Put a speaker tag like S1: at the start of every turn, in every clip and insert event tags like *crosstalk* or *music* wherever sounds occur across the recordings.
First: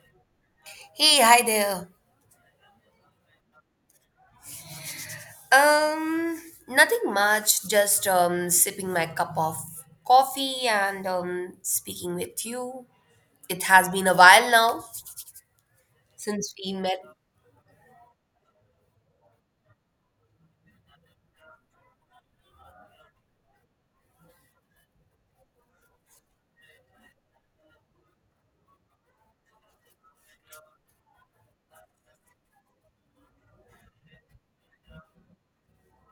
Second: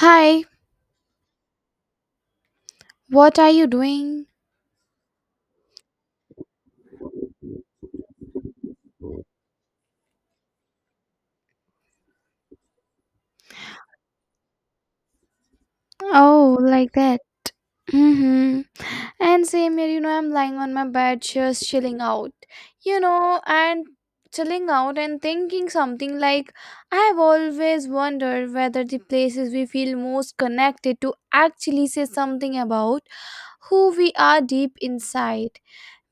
S1: Hi,
S2: Hey, hi there.
S1: what are you doing?
S2: Um, Nothing much, just sipping my cup of coffee and speaking with you. It has been a while now since
S1: Oh,
S2: we
S1: like
S2: met.
S1: that. Mm-hmm. And same here, I'm lying on my bed just chilling out and chilling out and thinking something like I have always wondered whether the places we feel most connected to actually say something about who we are deep inside.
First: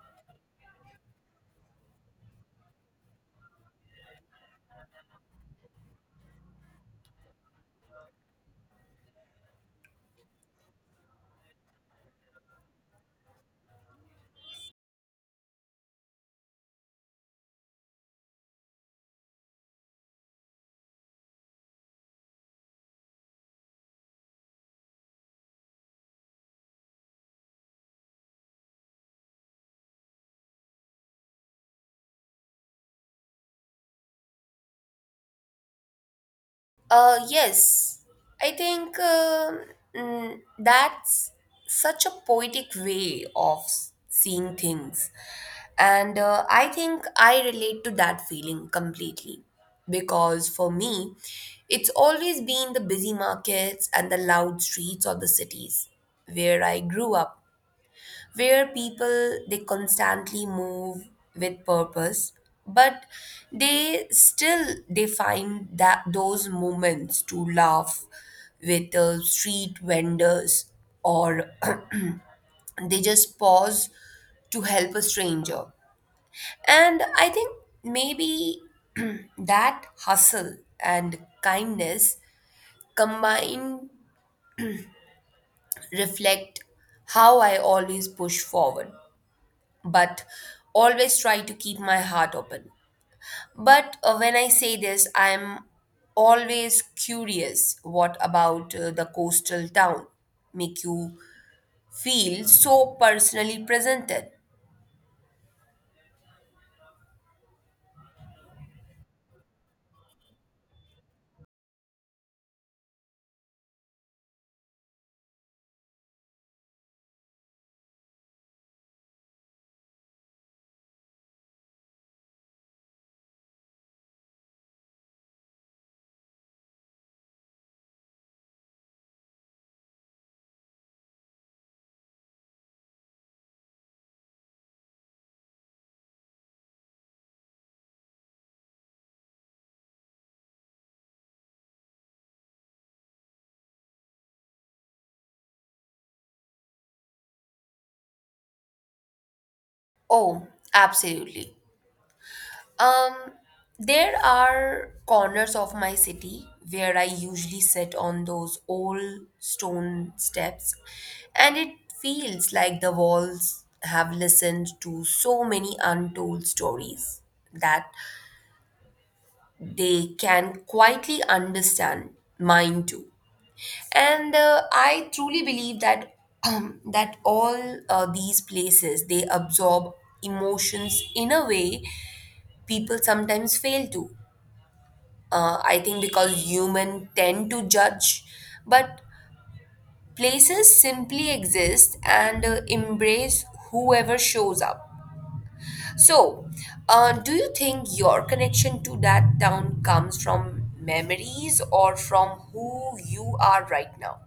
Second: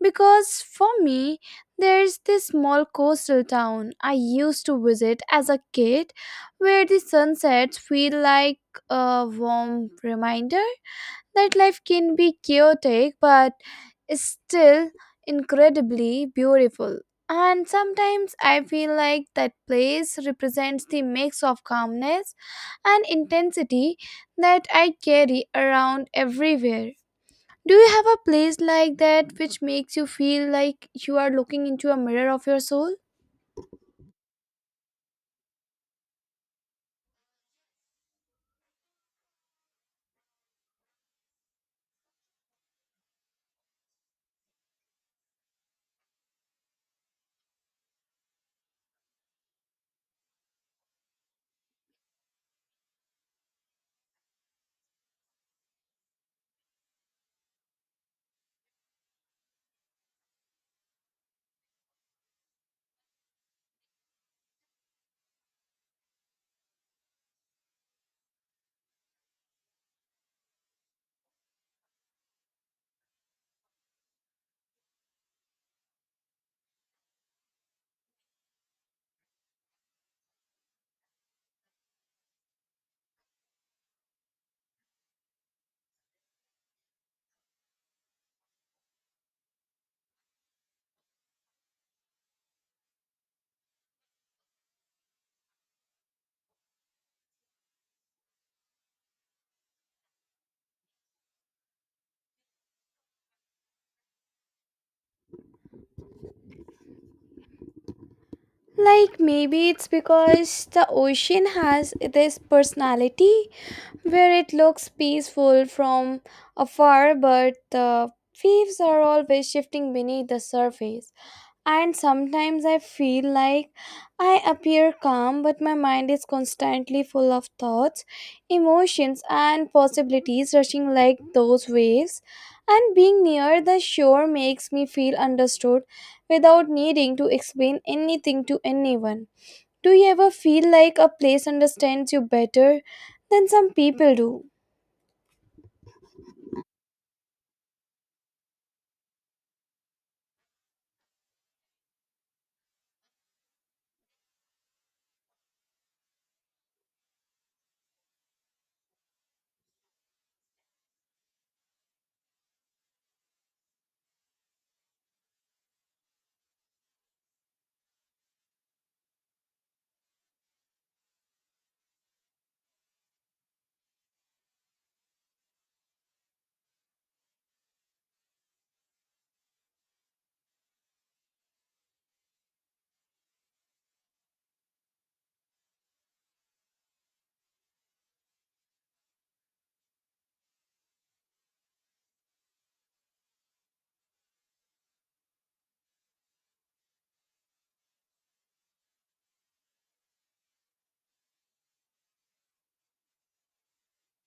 S1: Because for me, there's this small coastal town I used to visit as a kid where the sunsets feel like a warm reminder that life can be chaotic but is still incredibly beautiful. And sometimes I feel like that place represents the mix of calmness and intensity that I carry around everywhere. Do you have a place like that which makes you feel like you are looking into a mirror of your soul?
S2: Yes, I think that's such a poetic way of seeing things. And I think I relate to that feeling completely because for me, it's always been the busy markets and the loud streets of the cities where I grew up where people they constantly move with purpose but they still they find that those moments to laugh with street vendors or *clears throat* they just pause to help a stranger and I think maybe *clears throat* that hustle and kindness combined reflect how I always push forward but always try to keep my heart open. But when I say this, I'm always curious what about the coastal town make you feel so personally presented?
S1: Like maybe it's because the ocean has this personality where it looks peaceful from afar, but the waves are always shifting beneath the surface. And sometimes I feel like I appear calm, but my mind is constantly full of thoughts, emotions, and possibilities rushing like those waves. And being near the shore makes me feel understood without needing to explain anything to anyone. Do you ever feel like a place understands you better than some people do?
S2: Oh, absolutely. Um, there are corners of my city where I usually sit on those old stone steps, and it feels like the walls have listened to so many untold stories that they can quietly understand mine too. And I truly believe that that all these places they absorb emotions in a way people sometimes fail to. I think because human tend to judge, but places simply exist and embrace whoever shows up. So, do you think your connection to that town comes from memories or from who you are right now?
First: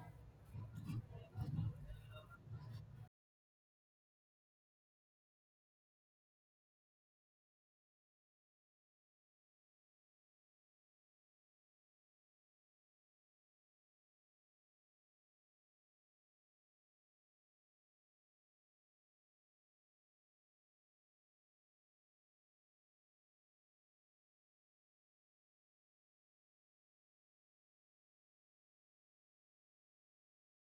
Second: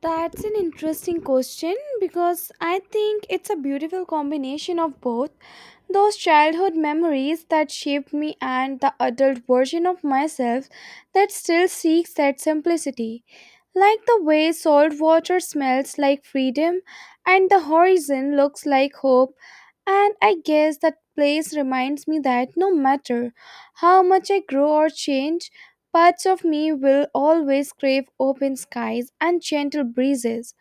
S1: That's an interesting question because I think it's a beautiful combination of both. Those childhood memories that shaped me and the adult version of myself that still seeks that simplicity. Like the way salt water smells like freedom and the horizon looks like hope. And I guess that place reminds me that no matter how much I grow or change, parts of me will always crave open skies and gentle breezes.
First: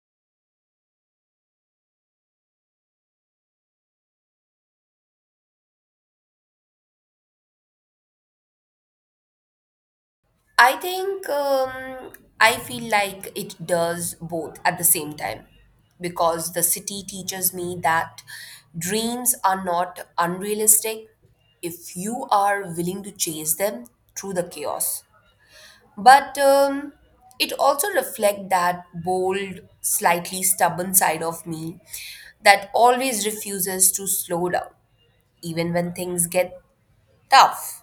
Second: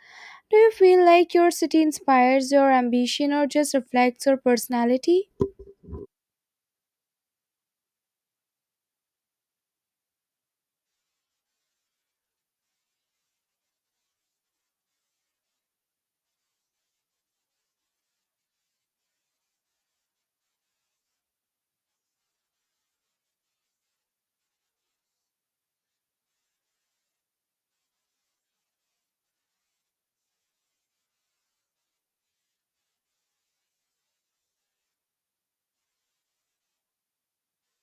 S1: Do you feel like your city inspires your ambition or just reflects your personality?
S2: I think I feel like it does both at the same time because the city teaches me that dreams are not unrealistic if you are willing to chase them through the chaos. But it also reflects that bold, slightly stubborn side of me that always refuses to slow down, even when things get tough.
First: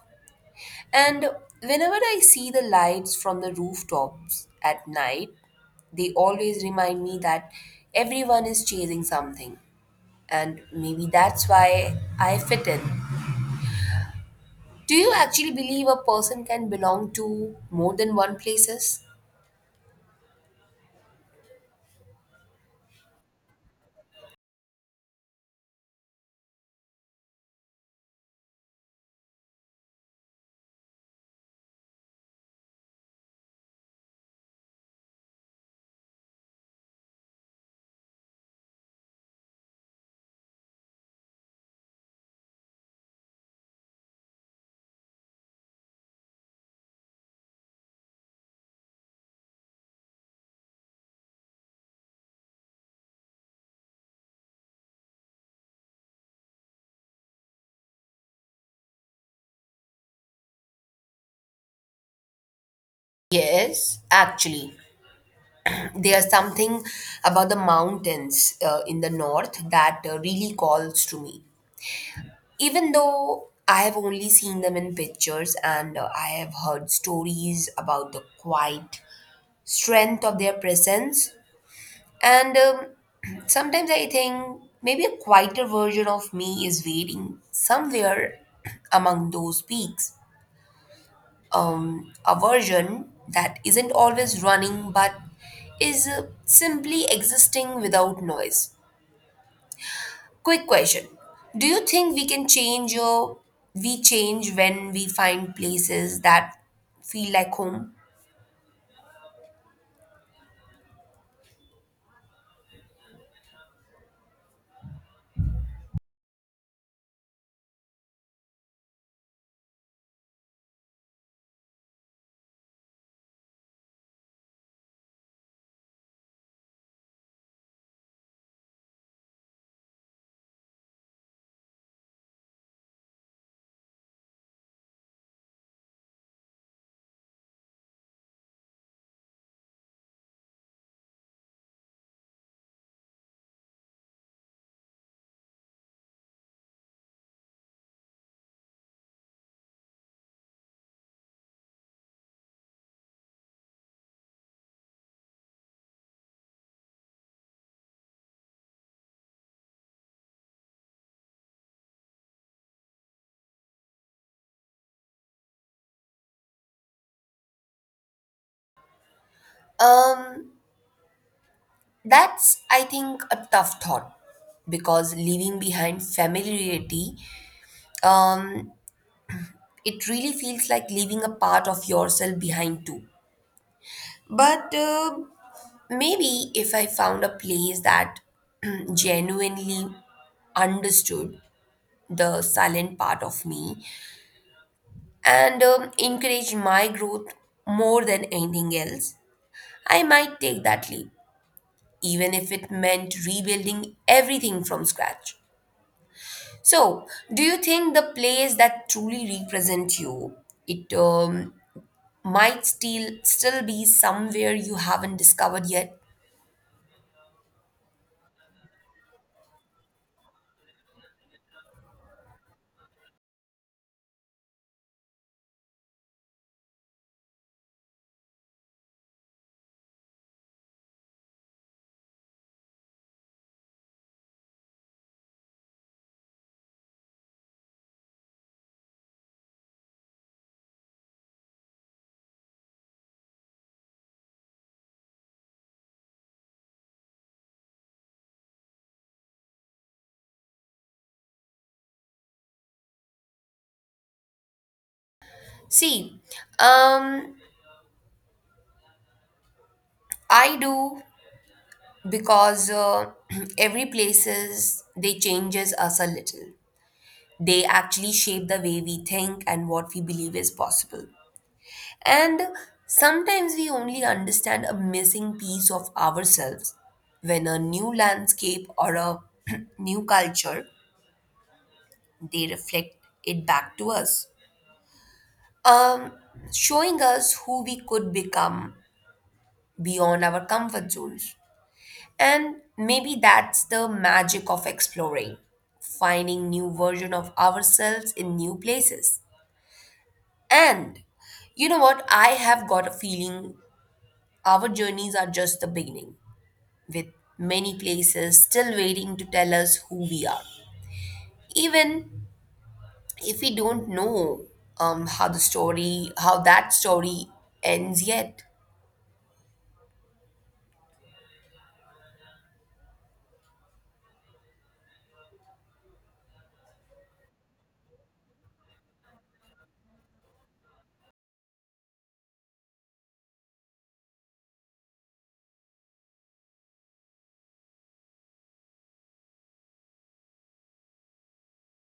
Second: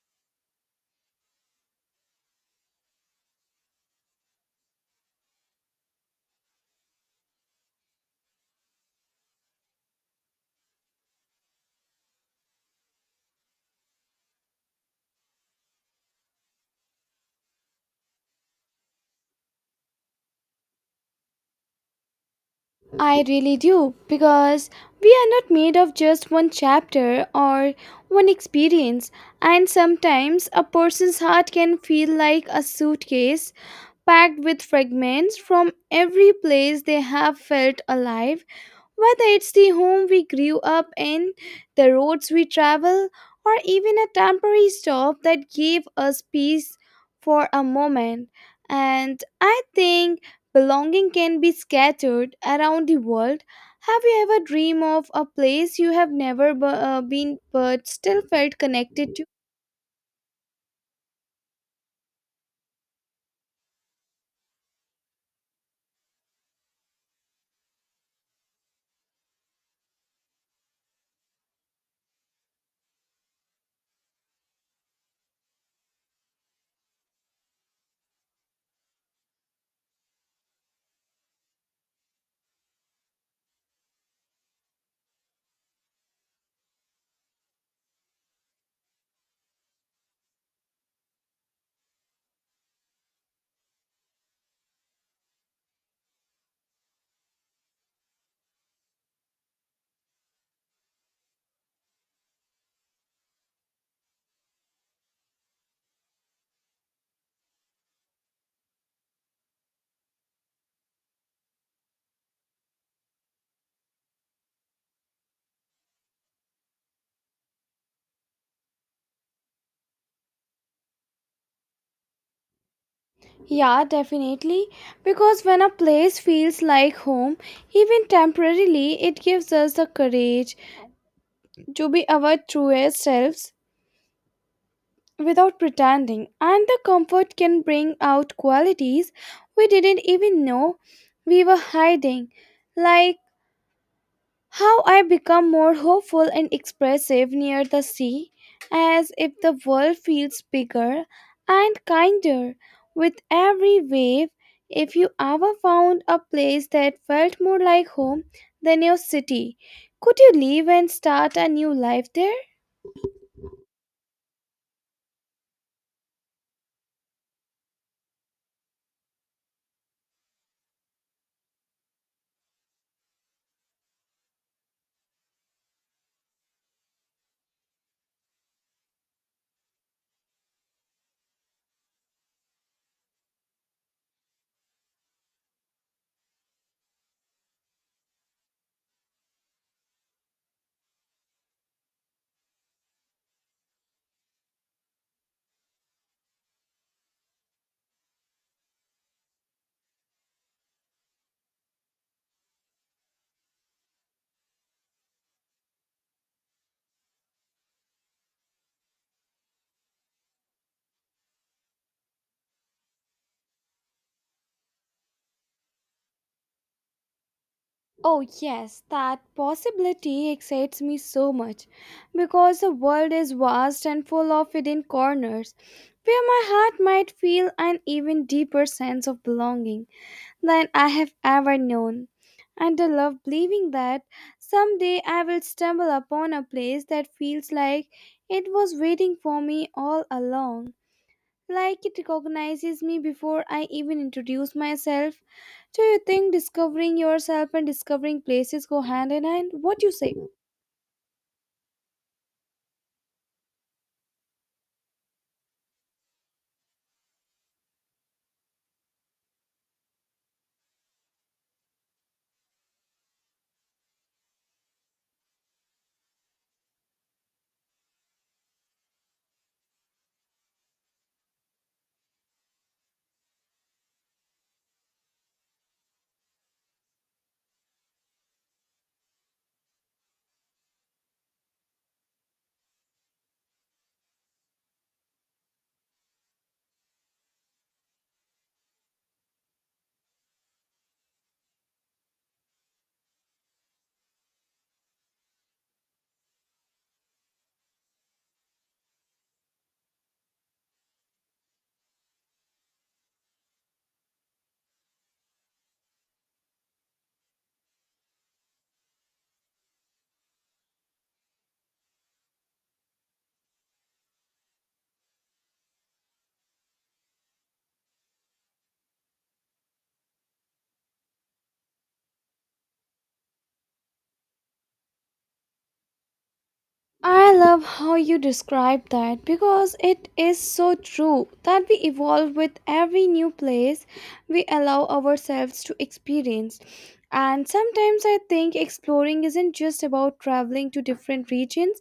S2: And whenever I see the lights from the rooftops at night, they always remind me that everyone is chasing something. And maybe that's why I fit in. Do you actually believe a person can belong to more than one places?
S1: I really do, because we are not made of just one chapter or one experience, and sometimes a person's heart can feel like a suitcase packed with fragments from every place they have felt alive, whether it's the home we grew up in, the roads we travel, or even a temporary stop that gave us peace for a moment. And I think belonging can be scattered around the world. Have you ever dreamed of a place you have never been but still felt connected to?
S2: Yes, actually, there's something about the mountains in the north that really calls to me. Even though I have only seen them in pictures and I have heard stories about the quiet strength of their presence, and *clears throat* sometimes I think maybe a quieter version of me is waiting somewhere *clears throat* among those peaks. A version that isn't always running but is simply existing without noise. Quick question. Do you think we can change or we change when we find places that feel like home?
S1: Yeah, definitely. Because when a place feels like home, even temporarily, it gives us the courage to be our truest selves without pretending. And the comfort can bring out qualities we didn't even know we were hiding, like how I become more hopeful and expressive near the sea, as if the world feels bigger and kinder with every wave. If you ever found a place that felt more like home than your city, could you leave and start a new life there?
S2: Um that's I think a tough thought because leaving behind familiarity um it really feels like leaving a part of yourself behind too. But maybe if I found a place that *clears throat* genuinely understood the silent part of me and encourage my growth more than anything else, I might take that leap, even if it meant rebuilding everything from scratch. So, do you think the place that truly represents you, it might still be somewhere you haven't discovered yet?
S1: Oh, yes, that possibility excites me so much because the world is vast and full of hidden corners where my heart might feel an even deeper sense of belonging than I have ever known. And I love believing that someday I will stumble upon a place that feels like it was waiting for me all along, like it recognizes me before I even introduce myself. Do you think discovering yourself and discovering places go hand in hand? What do you say?
S2: See, um, I do because *clears throat* every places they changes us a little. They actually shape the way we think and what we believe is possible. And sometimes we only understand a missing piece of ourselves when a new landscape or a *clears throat* new culture they reflect it back to us. Um, Showing us who we could become beyond our comfort zones. And maybe that's the magic of exploring, finding new version of ourselves in new places. And you know what? I have got a feeling our journeys are just the beginning, with many places still waiting to tell us who we are. Even if we don't know how that story ends yet.
S1: I love how you describe that because it is so true that we evolve with every new place we allow ourselves to experience. And sometimes I think exploring isn't just about traveling to different regions,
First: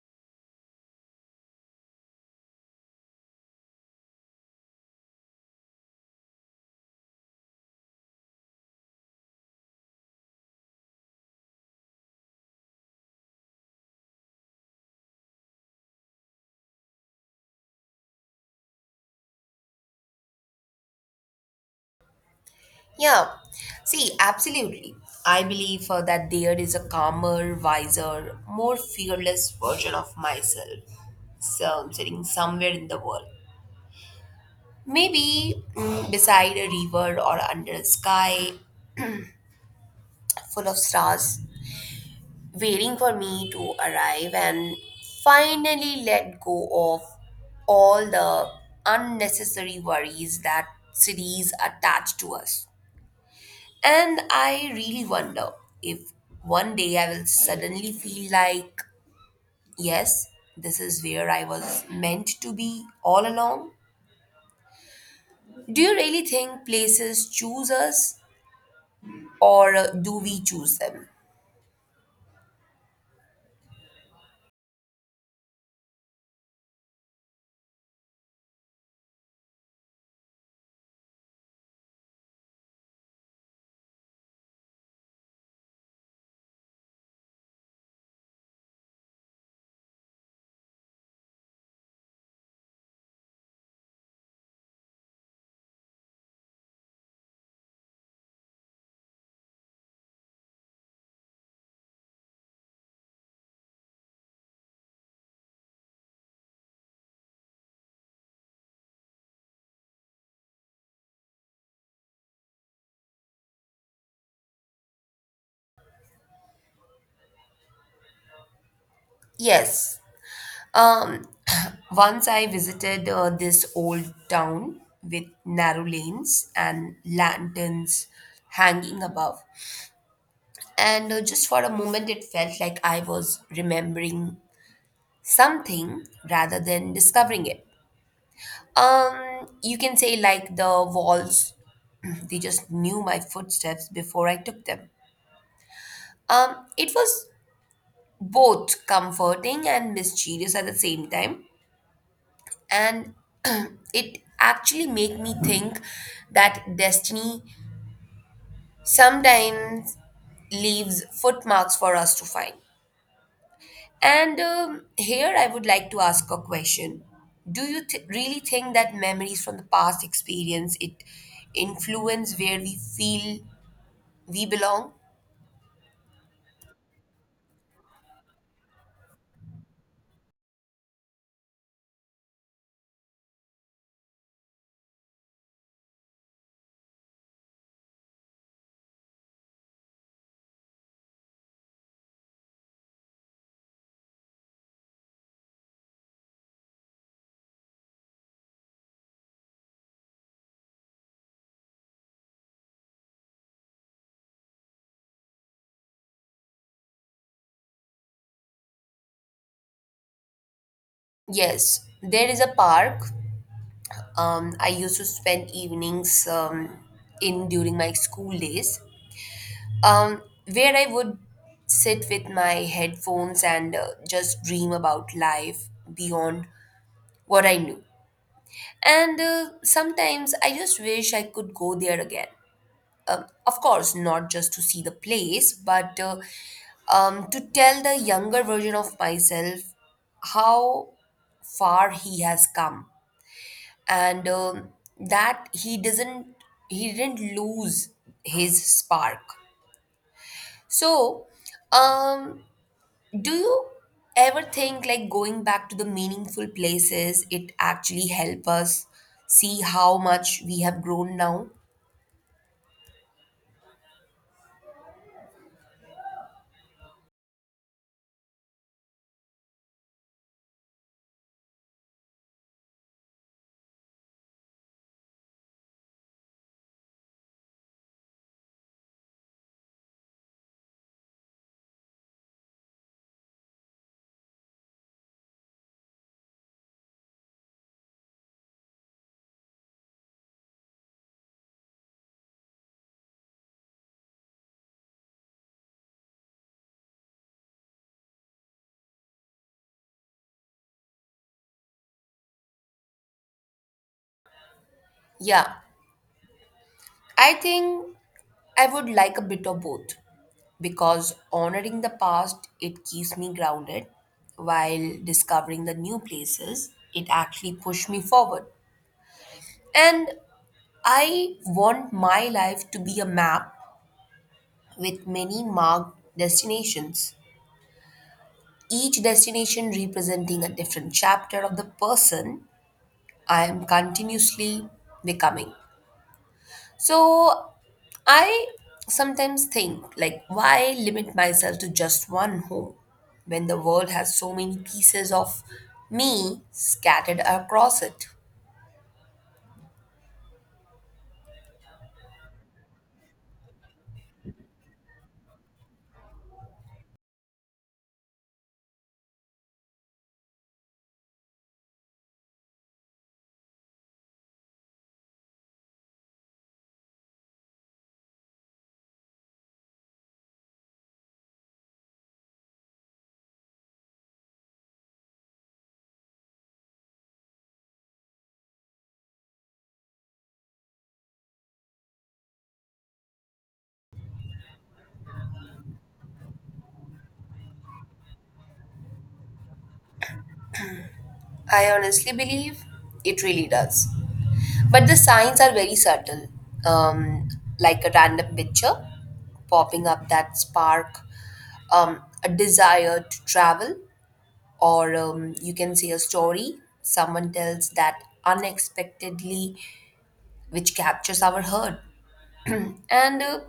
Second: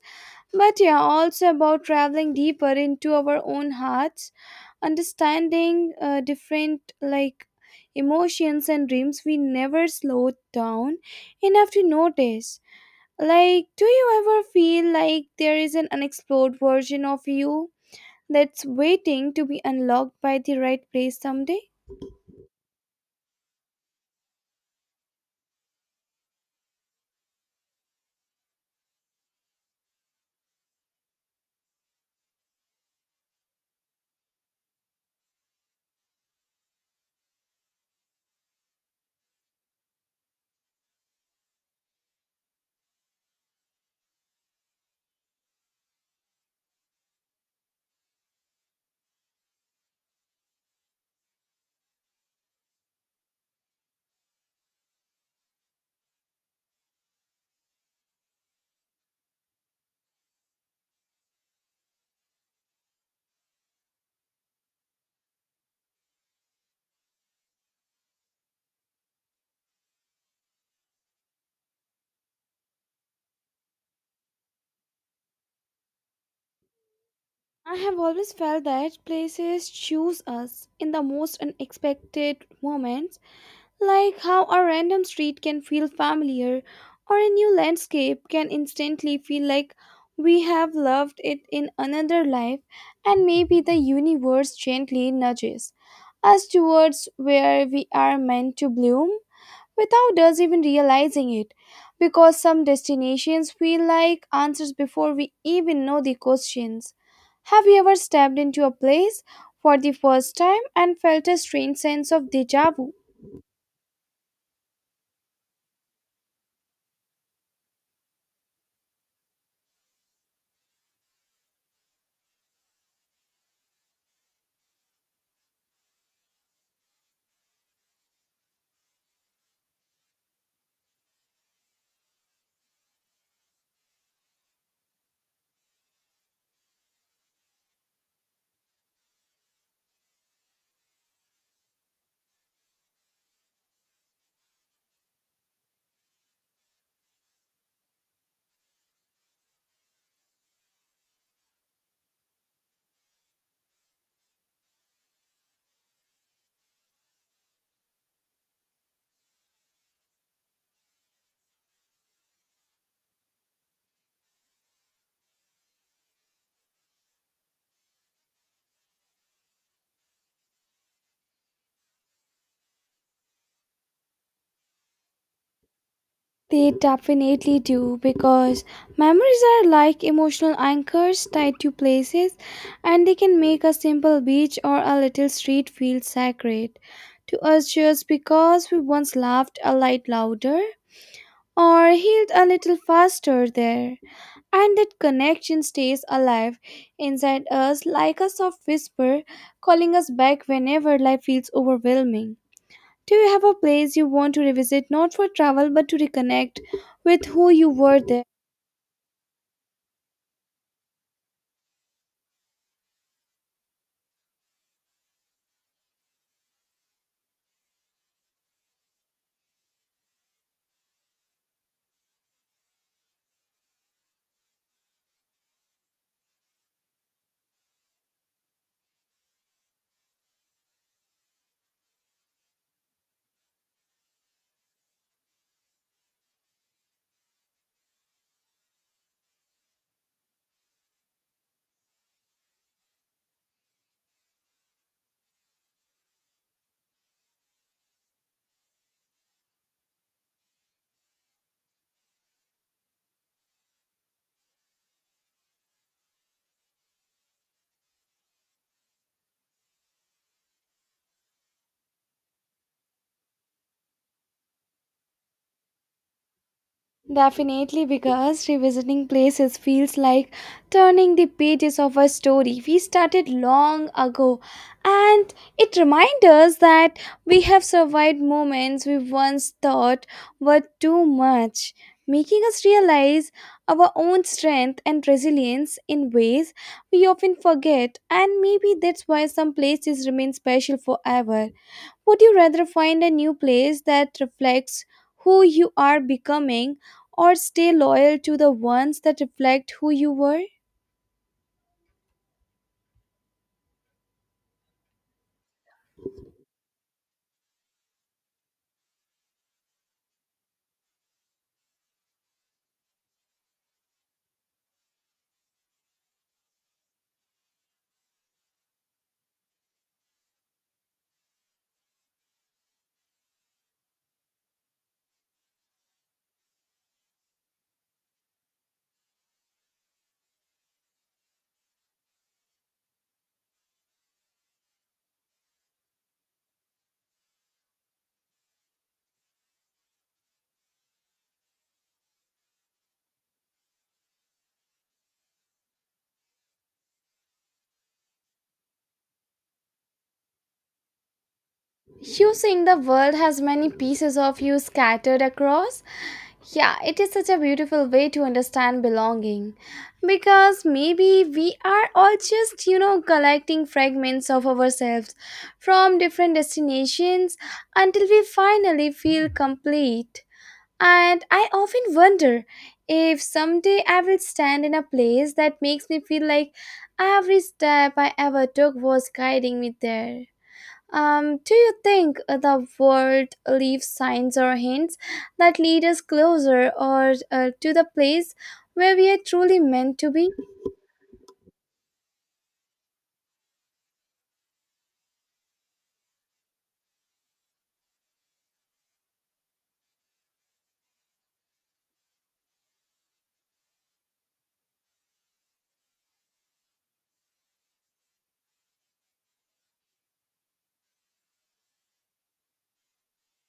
S1: but yeah, also about traveling deeper into our own hearts. Understanding different, like, emotions and dreams we never slowed down enough to notice. Like, do you ever feel like there is an unexplored version of you that's waiting to be unlocked by the right place someday?
S2: Yeah, see, absolutely. I believe that there is a calmer, wiser, more fearless version of myself so, sitting somewhere in the world. Maybe beside a river or under a sky full of stars, waiting for me to arrive and finally let go of all the unnecessary worries that cities attach to us. And I really wonder if one day I will suddenly feel like, yes, this is where I was meant to be all along. Do you really think places choose us or do we choose them?
S1: I have always felt that places choose us in the most unexpected moments, like how a random street can feel familiar or a new landscape can instantly feel like we have loved it in another life, and maybe the universe gently nudges us towards where we are meant to bloom without us even realizing it, because some destinations feel like answers before we even know the questions. Have you ever stepped into a place for the first time and felt a strange sense of deja vu?
S2: Yes. Um, *clears throat* Once I visited this old town with narrow lanes and lanterns hanging above. And just for a moment, it felt like I was remembering something rather than discovering it. You can say, like the walls, *clears throat* they just knew my footsteps before I took them. It was both comforting and mysterious at the same time and *clears throat* it actually made me think that destiny sometimes leaves footmarks for us to find. And here I would like to ask a question. Do you really think that memories from the past experience it influence where we feel we belong?
S1: They definitely do, because memories are like emotional anchors tied to places, and they can make a simple beach or a little street feel sacred to us just because we once laughed a light louder or healed a little faster there. And that connection stays alive inside us like a soft whisper calling us back whenever life feels overwhelming. Do you have a place you want to revisit not for travel but to reconnect with who you were there?
S2: Yes, there is a park. I used to spend evenings in during my school days, um, where I would sit with my headphones and just dream about life beyond what I knew. And sometimes I just wish I could go there again. Of course, not just to see the place, but to tell the younger version of myself how far he has come and that he didn't lose his spark. So um do you ever think like going back to the meaningful places, it actually help us see how much we have grown now?
S1: Definitely, because revisiting places feels like turning the pages of a story we started long ago, and it reminds us that we have survived moments we once thought were too much, making us realize our own strength and resilience in ways we often forget, and maybe that's why some places remain special forever. Would you rather find a new place that reflects who you are becoming or stay loyal to the ones that reflect who you were?
S2: Yeah, I think I would like a bit of both because honoring the past, it keeps me grounded while discovering the new places, it actually pushed me forward. And I want my life to be a map with many marked destinations each destination representing a different chapter of the person I am continuously becoming. So I sometimes think like why limit myself to just one home when the world has so many pieces of me scattered across it.
S1: You saying the world has many pieces of you scattered across? Yeah, it is such a beautiful way to understand belonging. Because maybe we are all just, collecting fragments of ourselves from different destinations until we finally feel complete. And I often wonder if someday I will stand in a place that makes me feel like every step I ever took was guiding me there. Do you think the world leaves signs or hints that lead us closer or to the place where we are truly meant to be?
S2: I honestly believe it really does. But the signs are very subtle, um, like a random picture popping up that spark a desire to travel, or you can see a story someone tells that unexpectedly, which captures our heart. And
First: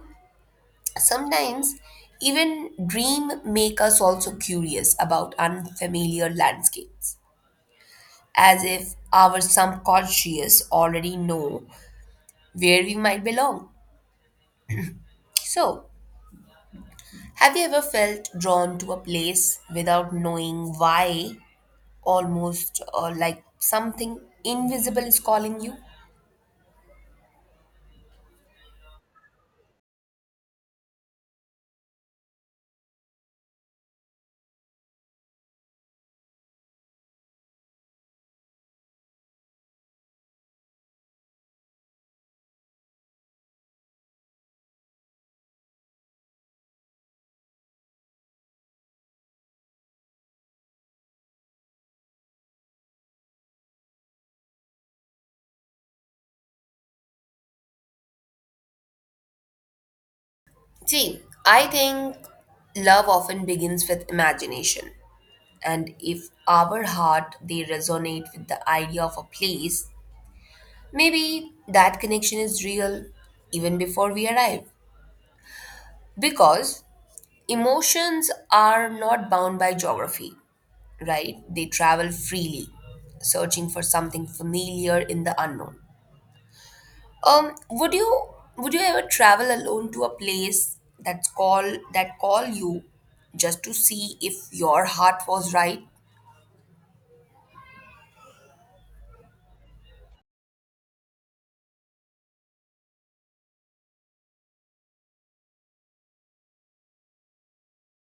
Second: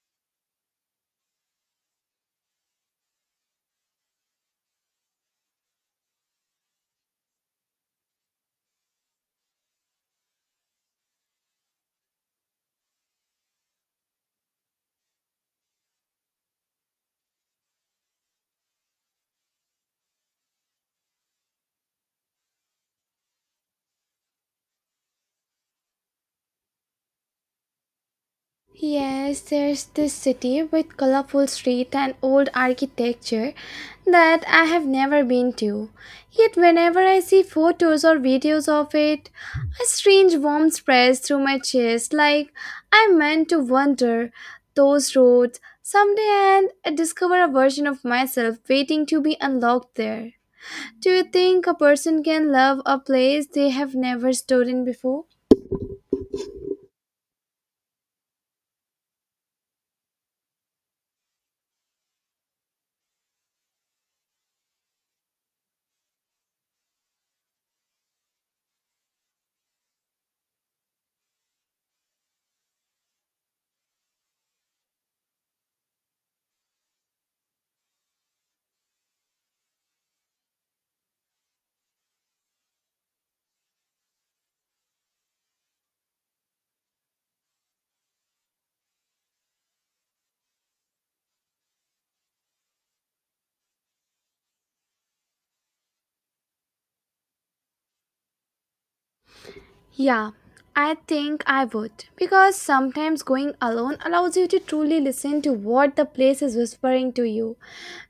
S2: sometimes, even dream make us also curious about unfamiliar landscapes, as if our subconscious already know where we might belong. So, have you ever felt drawn to a place without knowing why, almost like something invisible is calling you?
S1: Yes, there's this city with colorful streets and old architecture that I have never been to. Yet whenever I see photos or videos of it, a strange warmth spreads through my chest like I meant to wander those roads someday and discover a version of myself waiting to be unlocked there. Do you think a person can love a place they have never stood in before?
S2: See, I think love often begins with imagination. And if our heart they resonate with the idea of a place, maybe that connection is real even before we arrive. Because emotions are not bound by geography. Right? They travel freely, searching for something familiar in the unknown. Um, would you would you ever travel alone to a place that's call that call you just to see if your heart was right?
S1: Yeah, I think I would. Because sometimes going alone allows you to truly listen to what the place is whispering to you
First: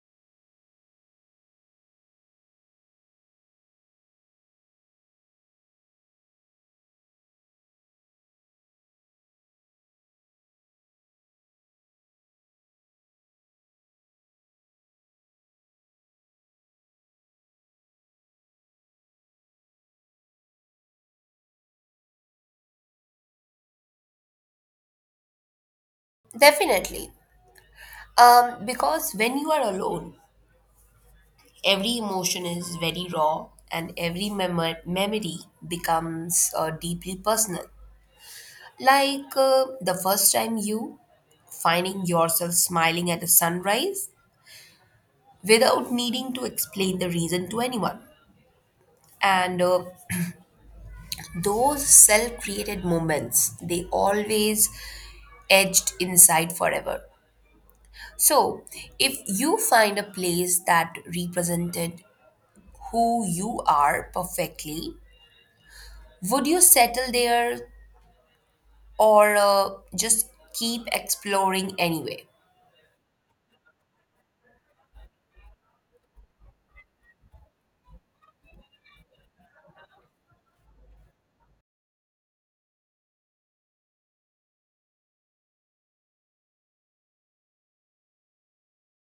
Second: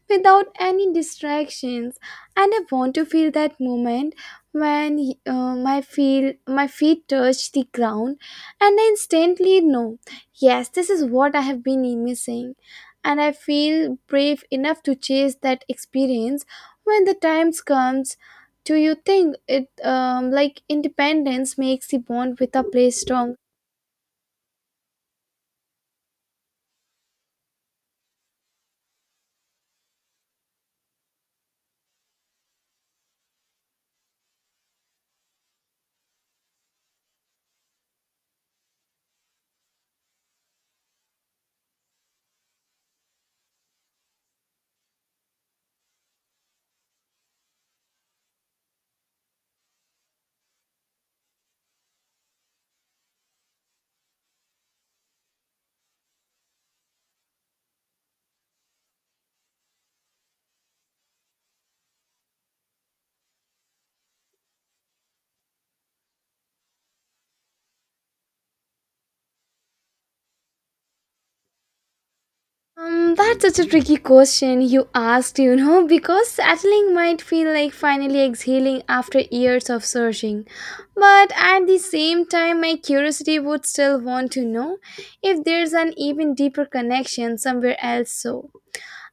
S1: without any distractions. And I want to feel that moment when, uh, my feel my feet touch the ground and I instantly know, yes, this is what I have been missing. And I feel brave enough to chase that experience when the times comes. Do you think it, like, independence makes the bond with a place strong?
S2: Definitely. Because when you are alone, every emotion is very raw and every memory becomes deeply personal. Like the first time you finding yourself smiling at a sunrise without needing to explain the reason to anyone. And those self created moments, they always edged inside forever. So, if you find a place that represented who you are perfectly, would you settle there or just keep exploring anyway?
S1: That's such a tricky question you asked, you know, because settling might feel like finally exhaling after years of searching. But at the same time, my curiosity would still want to know if there's an even deeper connection somewhere else. So,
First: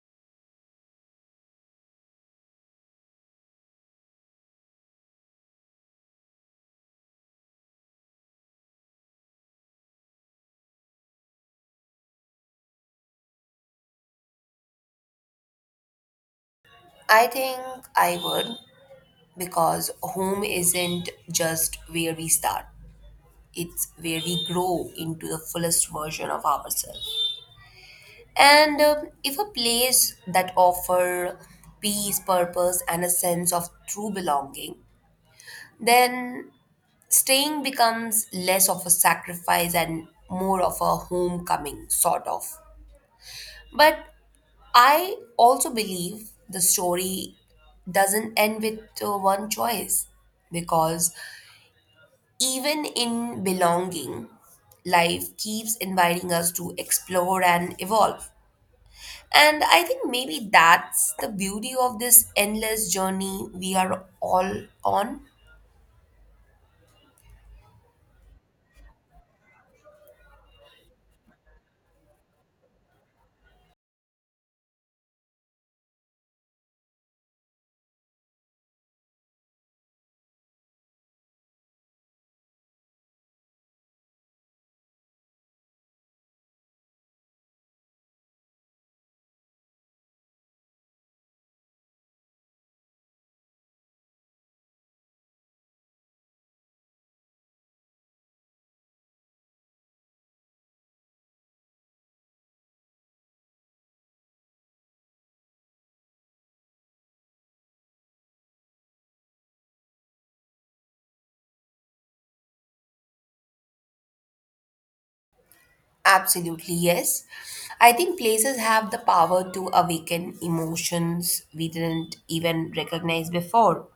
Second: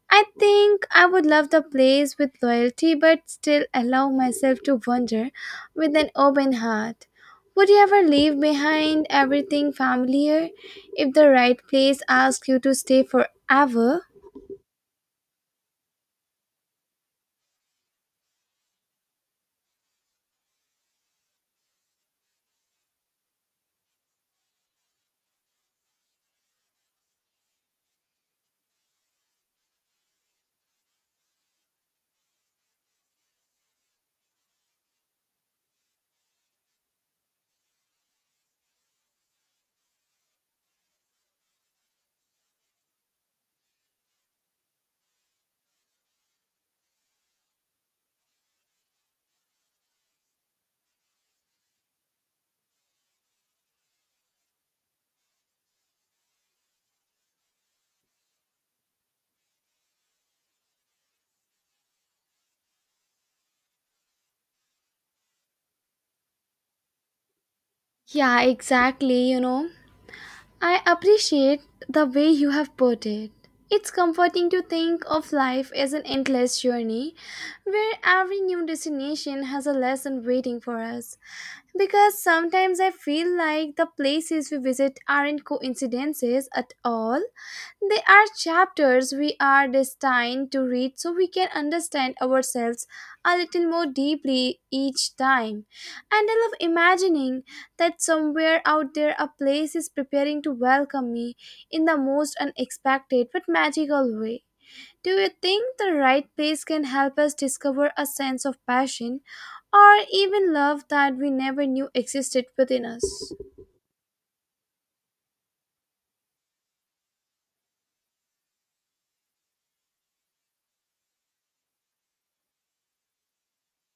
S1: I think I would love the place with loyalty, but still allow myself to wander with an open heart. Would you ever leave behind everything familiar if the right place asks you to stay forever?
S2: I think I would because home isn't just where we start. It's where we grow into the fullest version of ourselves. And if a place that offer peace, purpose, and a sense of true belonging, then staying becomes less of a sacrifice and more of a homecoming, sort of. But I also believe the story doesn't end with one choice because even in belonging, life keeps inviting us to explore and evolve. And I think maybe that's the beauty of this endless journey we are all on.
S1: Yeah, exactly. You know, I appreciate the way you have put it. It's comforting to think of life as an endless journey where every new destination has a lesson waiting for us. Because sometimes I feel like the places we visit aren't coincidences at all. They are chapters we are destined to read so we can understand ourselves a little more deeply each time. And I love imagining that somewhere out there a place is preparing to welcome me in the most unexpected but magical way. Do you think the right place can help us discover a sense of passion or even love that we never knew existed within us?
S2: Absolutely, yes. I think places have the power to awaken emotions we didn't even recognize before.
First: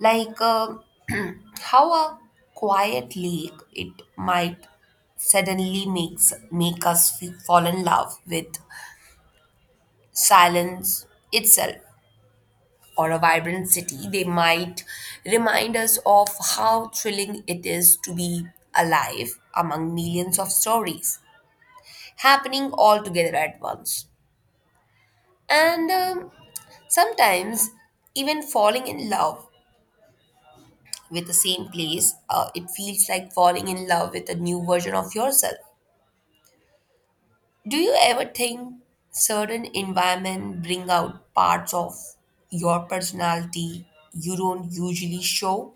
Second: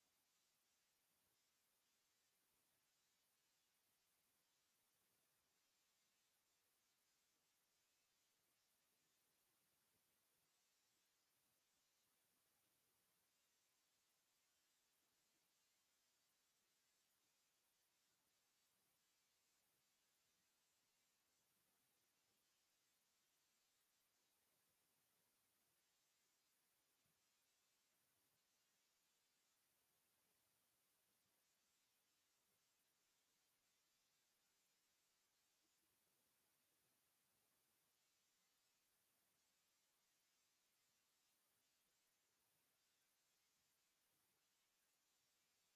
S2: Like *clears throat* how a quiet lake, it might suddenly make us fall in love with silence itself, or a vibrant city, they might remind us of how thrilling it is to be alive among millions of stories happening all together at once. And sometimes, even falling in love with the same place, it feels like falling in love with a new version of yourself. Do you ever think certain environment bring out parts of your personality you don't usually show?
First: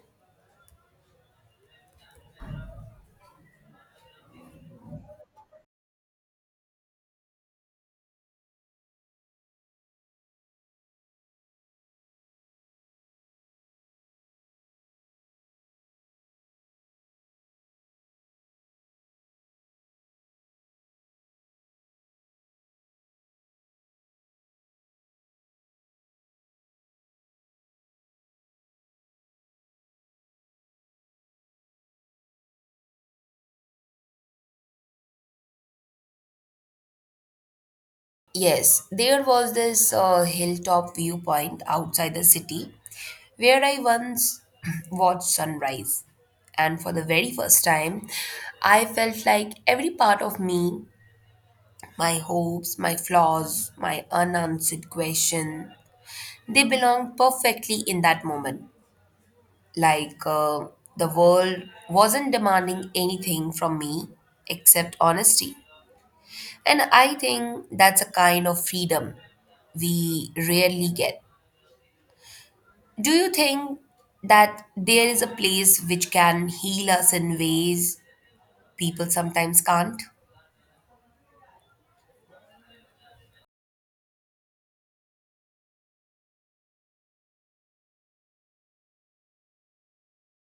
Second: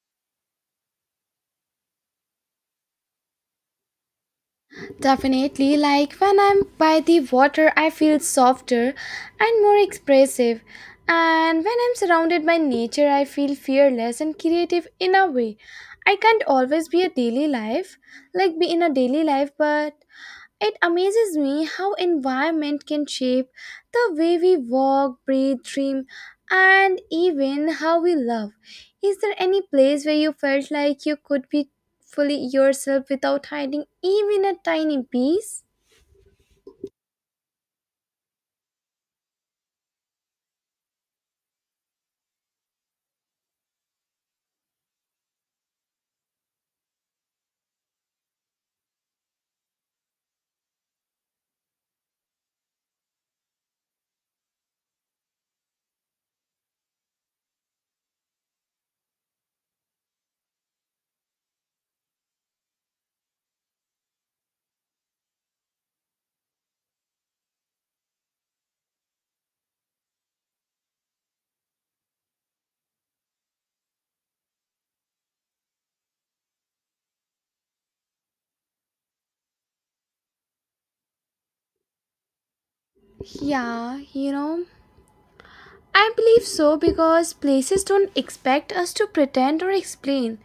S1: Definitely, like when I'm by the water, I feel softer and more expressive. And when I'm surrounded by nature, I feel fearless and creative in a way I can't always be a daily life, like be in a daily life. But it amazes me how environment can shape the way we walk, breathe, dream, and even how we love. Is there any place where you felt like you could be fully yourself without hiding even a tiny piece?
S2: Yes, there was this hilltop viewpoint outside the city where I once *clears throat* watched sunrise. And for the very first time, I felt like every part of me, my hopes, my flaws, my unanswered question, they belonged perfectly in that moment. Like the world wasn't demanding anything from me except honesty. And I think that's a kind of freedom we rarely get. Do you think that there is a place which can heal us in ways people sometimes can't?
S1: Yeah, you know, I believe so because places don't expect us to pretend or explain.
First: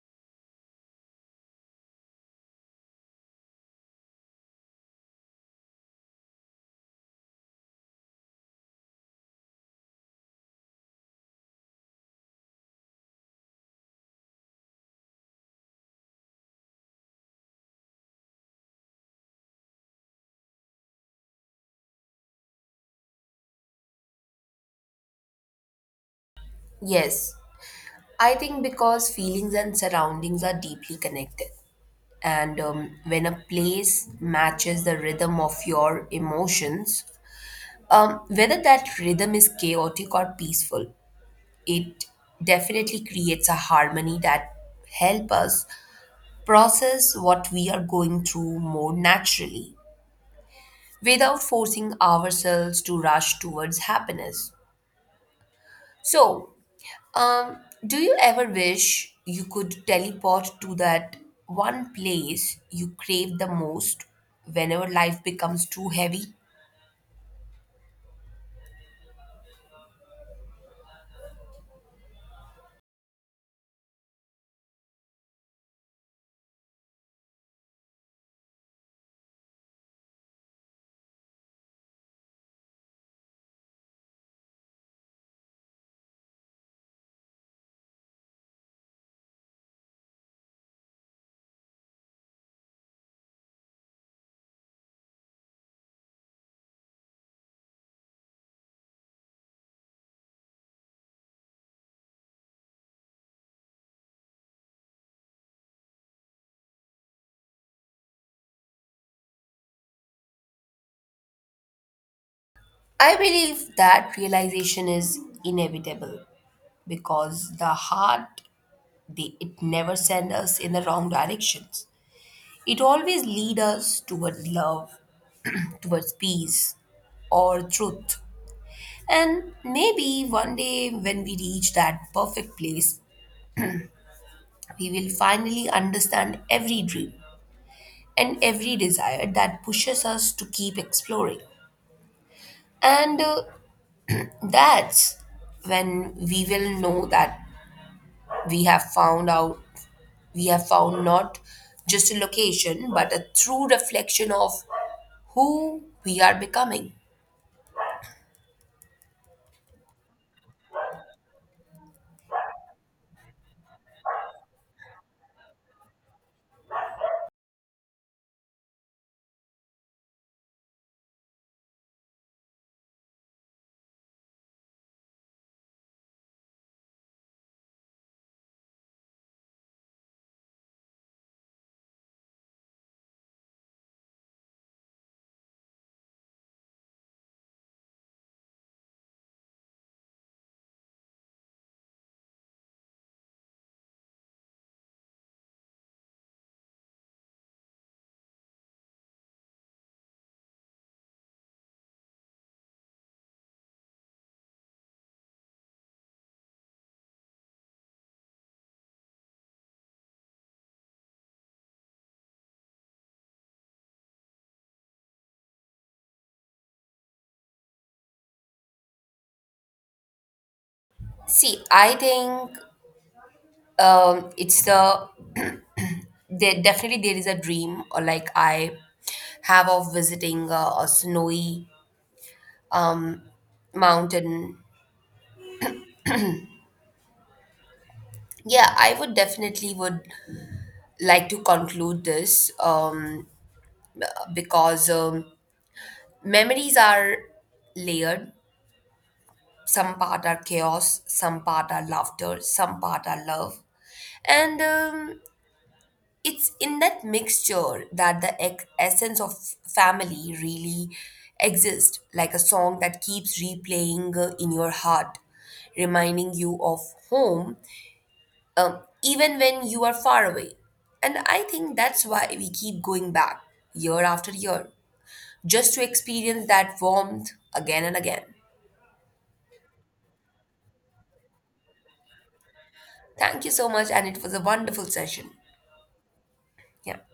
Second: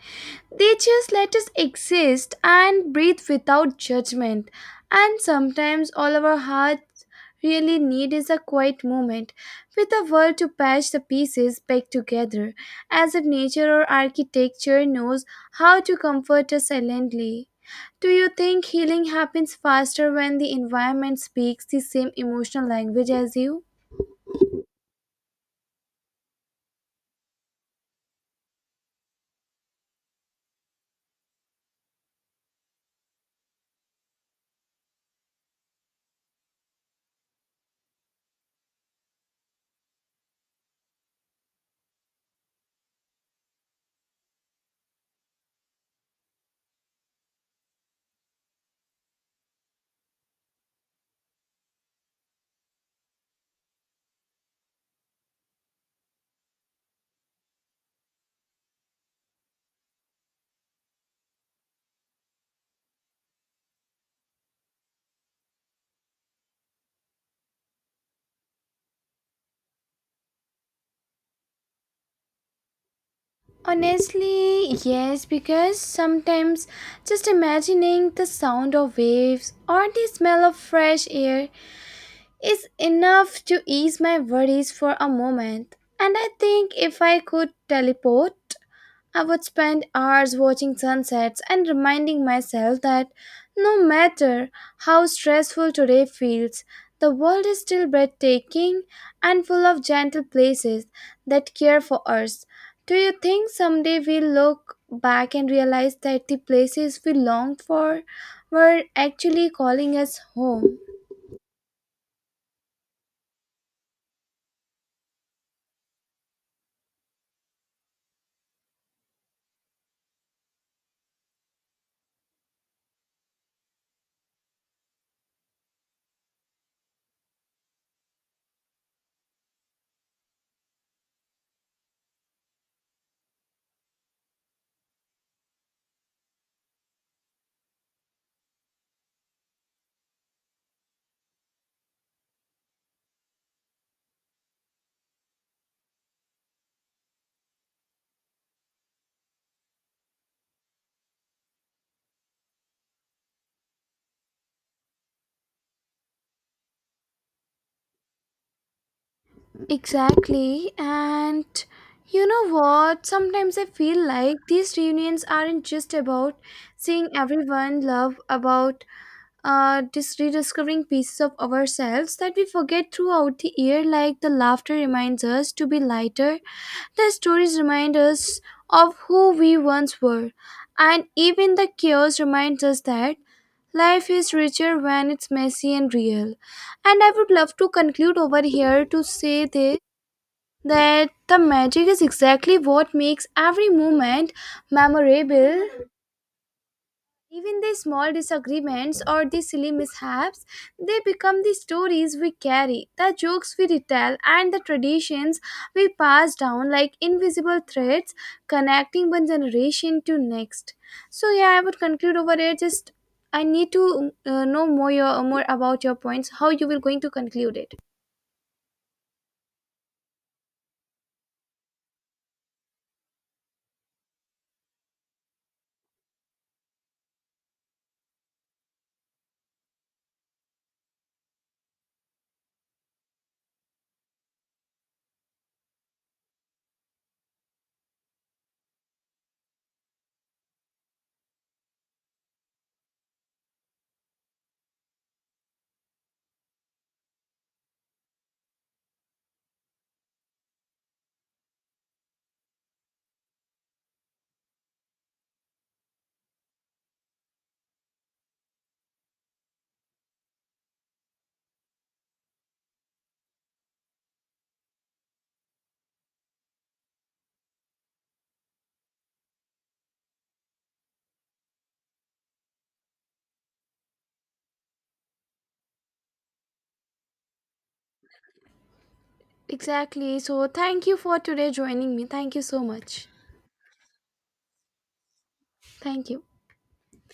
S1: They just let us exist and breathe without judgment. And sometimes all our hearts really need is a quiet moment with a world to patch the pieces back together, as if nature or architecture knows how to comfort us silently. Do you think healing happens faster when the environment speaks the same emotional language as you?
S2: Yes, I think because feelings and surroundings are deeply connected. And when a place matches the rhythm of your emotions, whether that rhythm is chaotic or peaceful, it definitely creates a harmony that help us process what we are going through more naturally without forcing ourselves to rush towards happiness. So, um, do you ever wish you could teleport to that one place you crave the most whenever life becomes too heavy?
S1: Honestly, yes, because sometimes just imagining the sound of waves or the smell of fresh air is enough to ease my worries for a moment. And I think if I could teleport, I would spend hours watching sunsets and reminding myself that no matter how stressful today feels, the world is still breathtaking and full of gentle places that care for us. Do you think someday we'll look back and realize that the places we longed for were actually calling us home?
S2: I believe that realization is inevitable because it never sends us in the wrong directions. It always leads us toward love, *clears throat* towards peace or truth. And maybe one day when we reach that perfect place we will finally understand every dream and every desire that pushes us to keep exploring. And that's when we will know that we have found out we have found not just a location, but a true reflection of who we are becoming.
S1: Exactly. And you know what? Sometimes I feel like these reunions aren't just about seeing everyone love, about, just rediscovering pieces of ourselves that we forget throughout the year. Like, the laughter reminds us to be lighter, the stories remind us of who we once were, and even the chaos reminds us that life is richer when it's messy and real. And I would love to conclude over here to say this, that the magic is exactly what makes every moment memorable. Even the small disagreements or the silly mishaps, they become the stories we carry, the jokes we retell, and the traditions we pass down like invisible threads connecting one generation to next. So yeah, I would conclude over here. Just, I need to know more your more about your points. How you will going to conclude it?
S2: See, I think it's the there definitely there is a dream or like I have of visiting a snowy um, mountain. Yeah, I would definitely would like to conclude this because memories are layered. Some part are chaos, some part are laughter, some part are love. And it's in that mixture that the essence of family really exists, like a song that keeps replaying in your heart, reminding you of home, even when you are far away. And I think that's why we keep going back year after year, just to experience that warmth again and again.
S1: Exactly. So thank you for today joining me. Thank you so much.
S2: Thank you so much, and it was a wonderful session.
S1: Thank you.
S2: Yeah.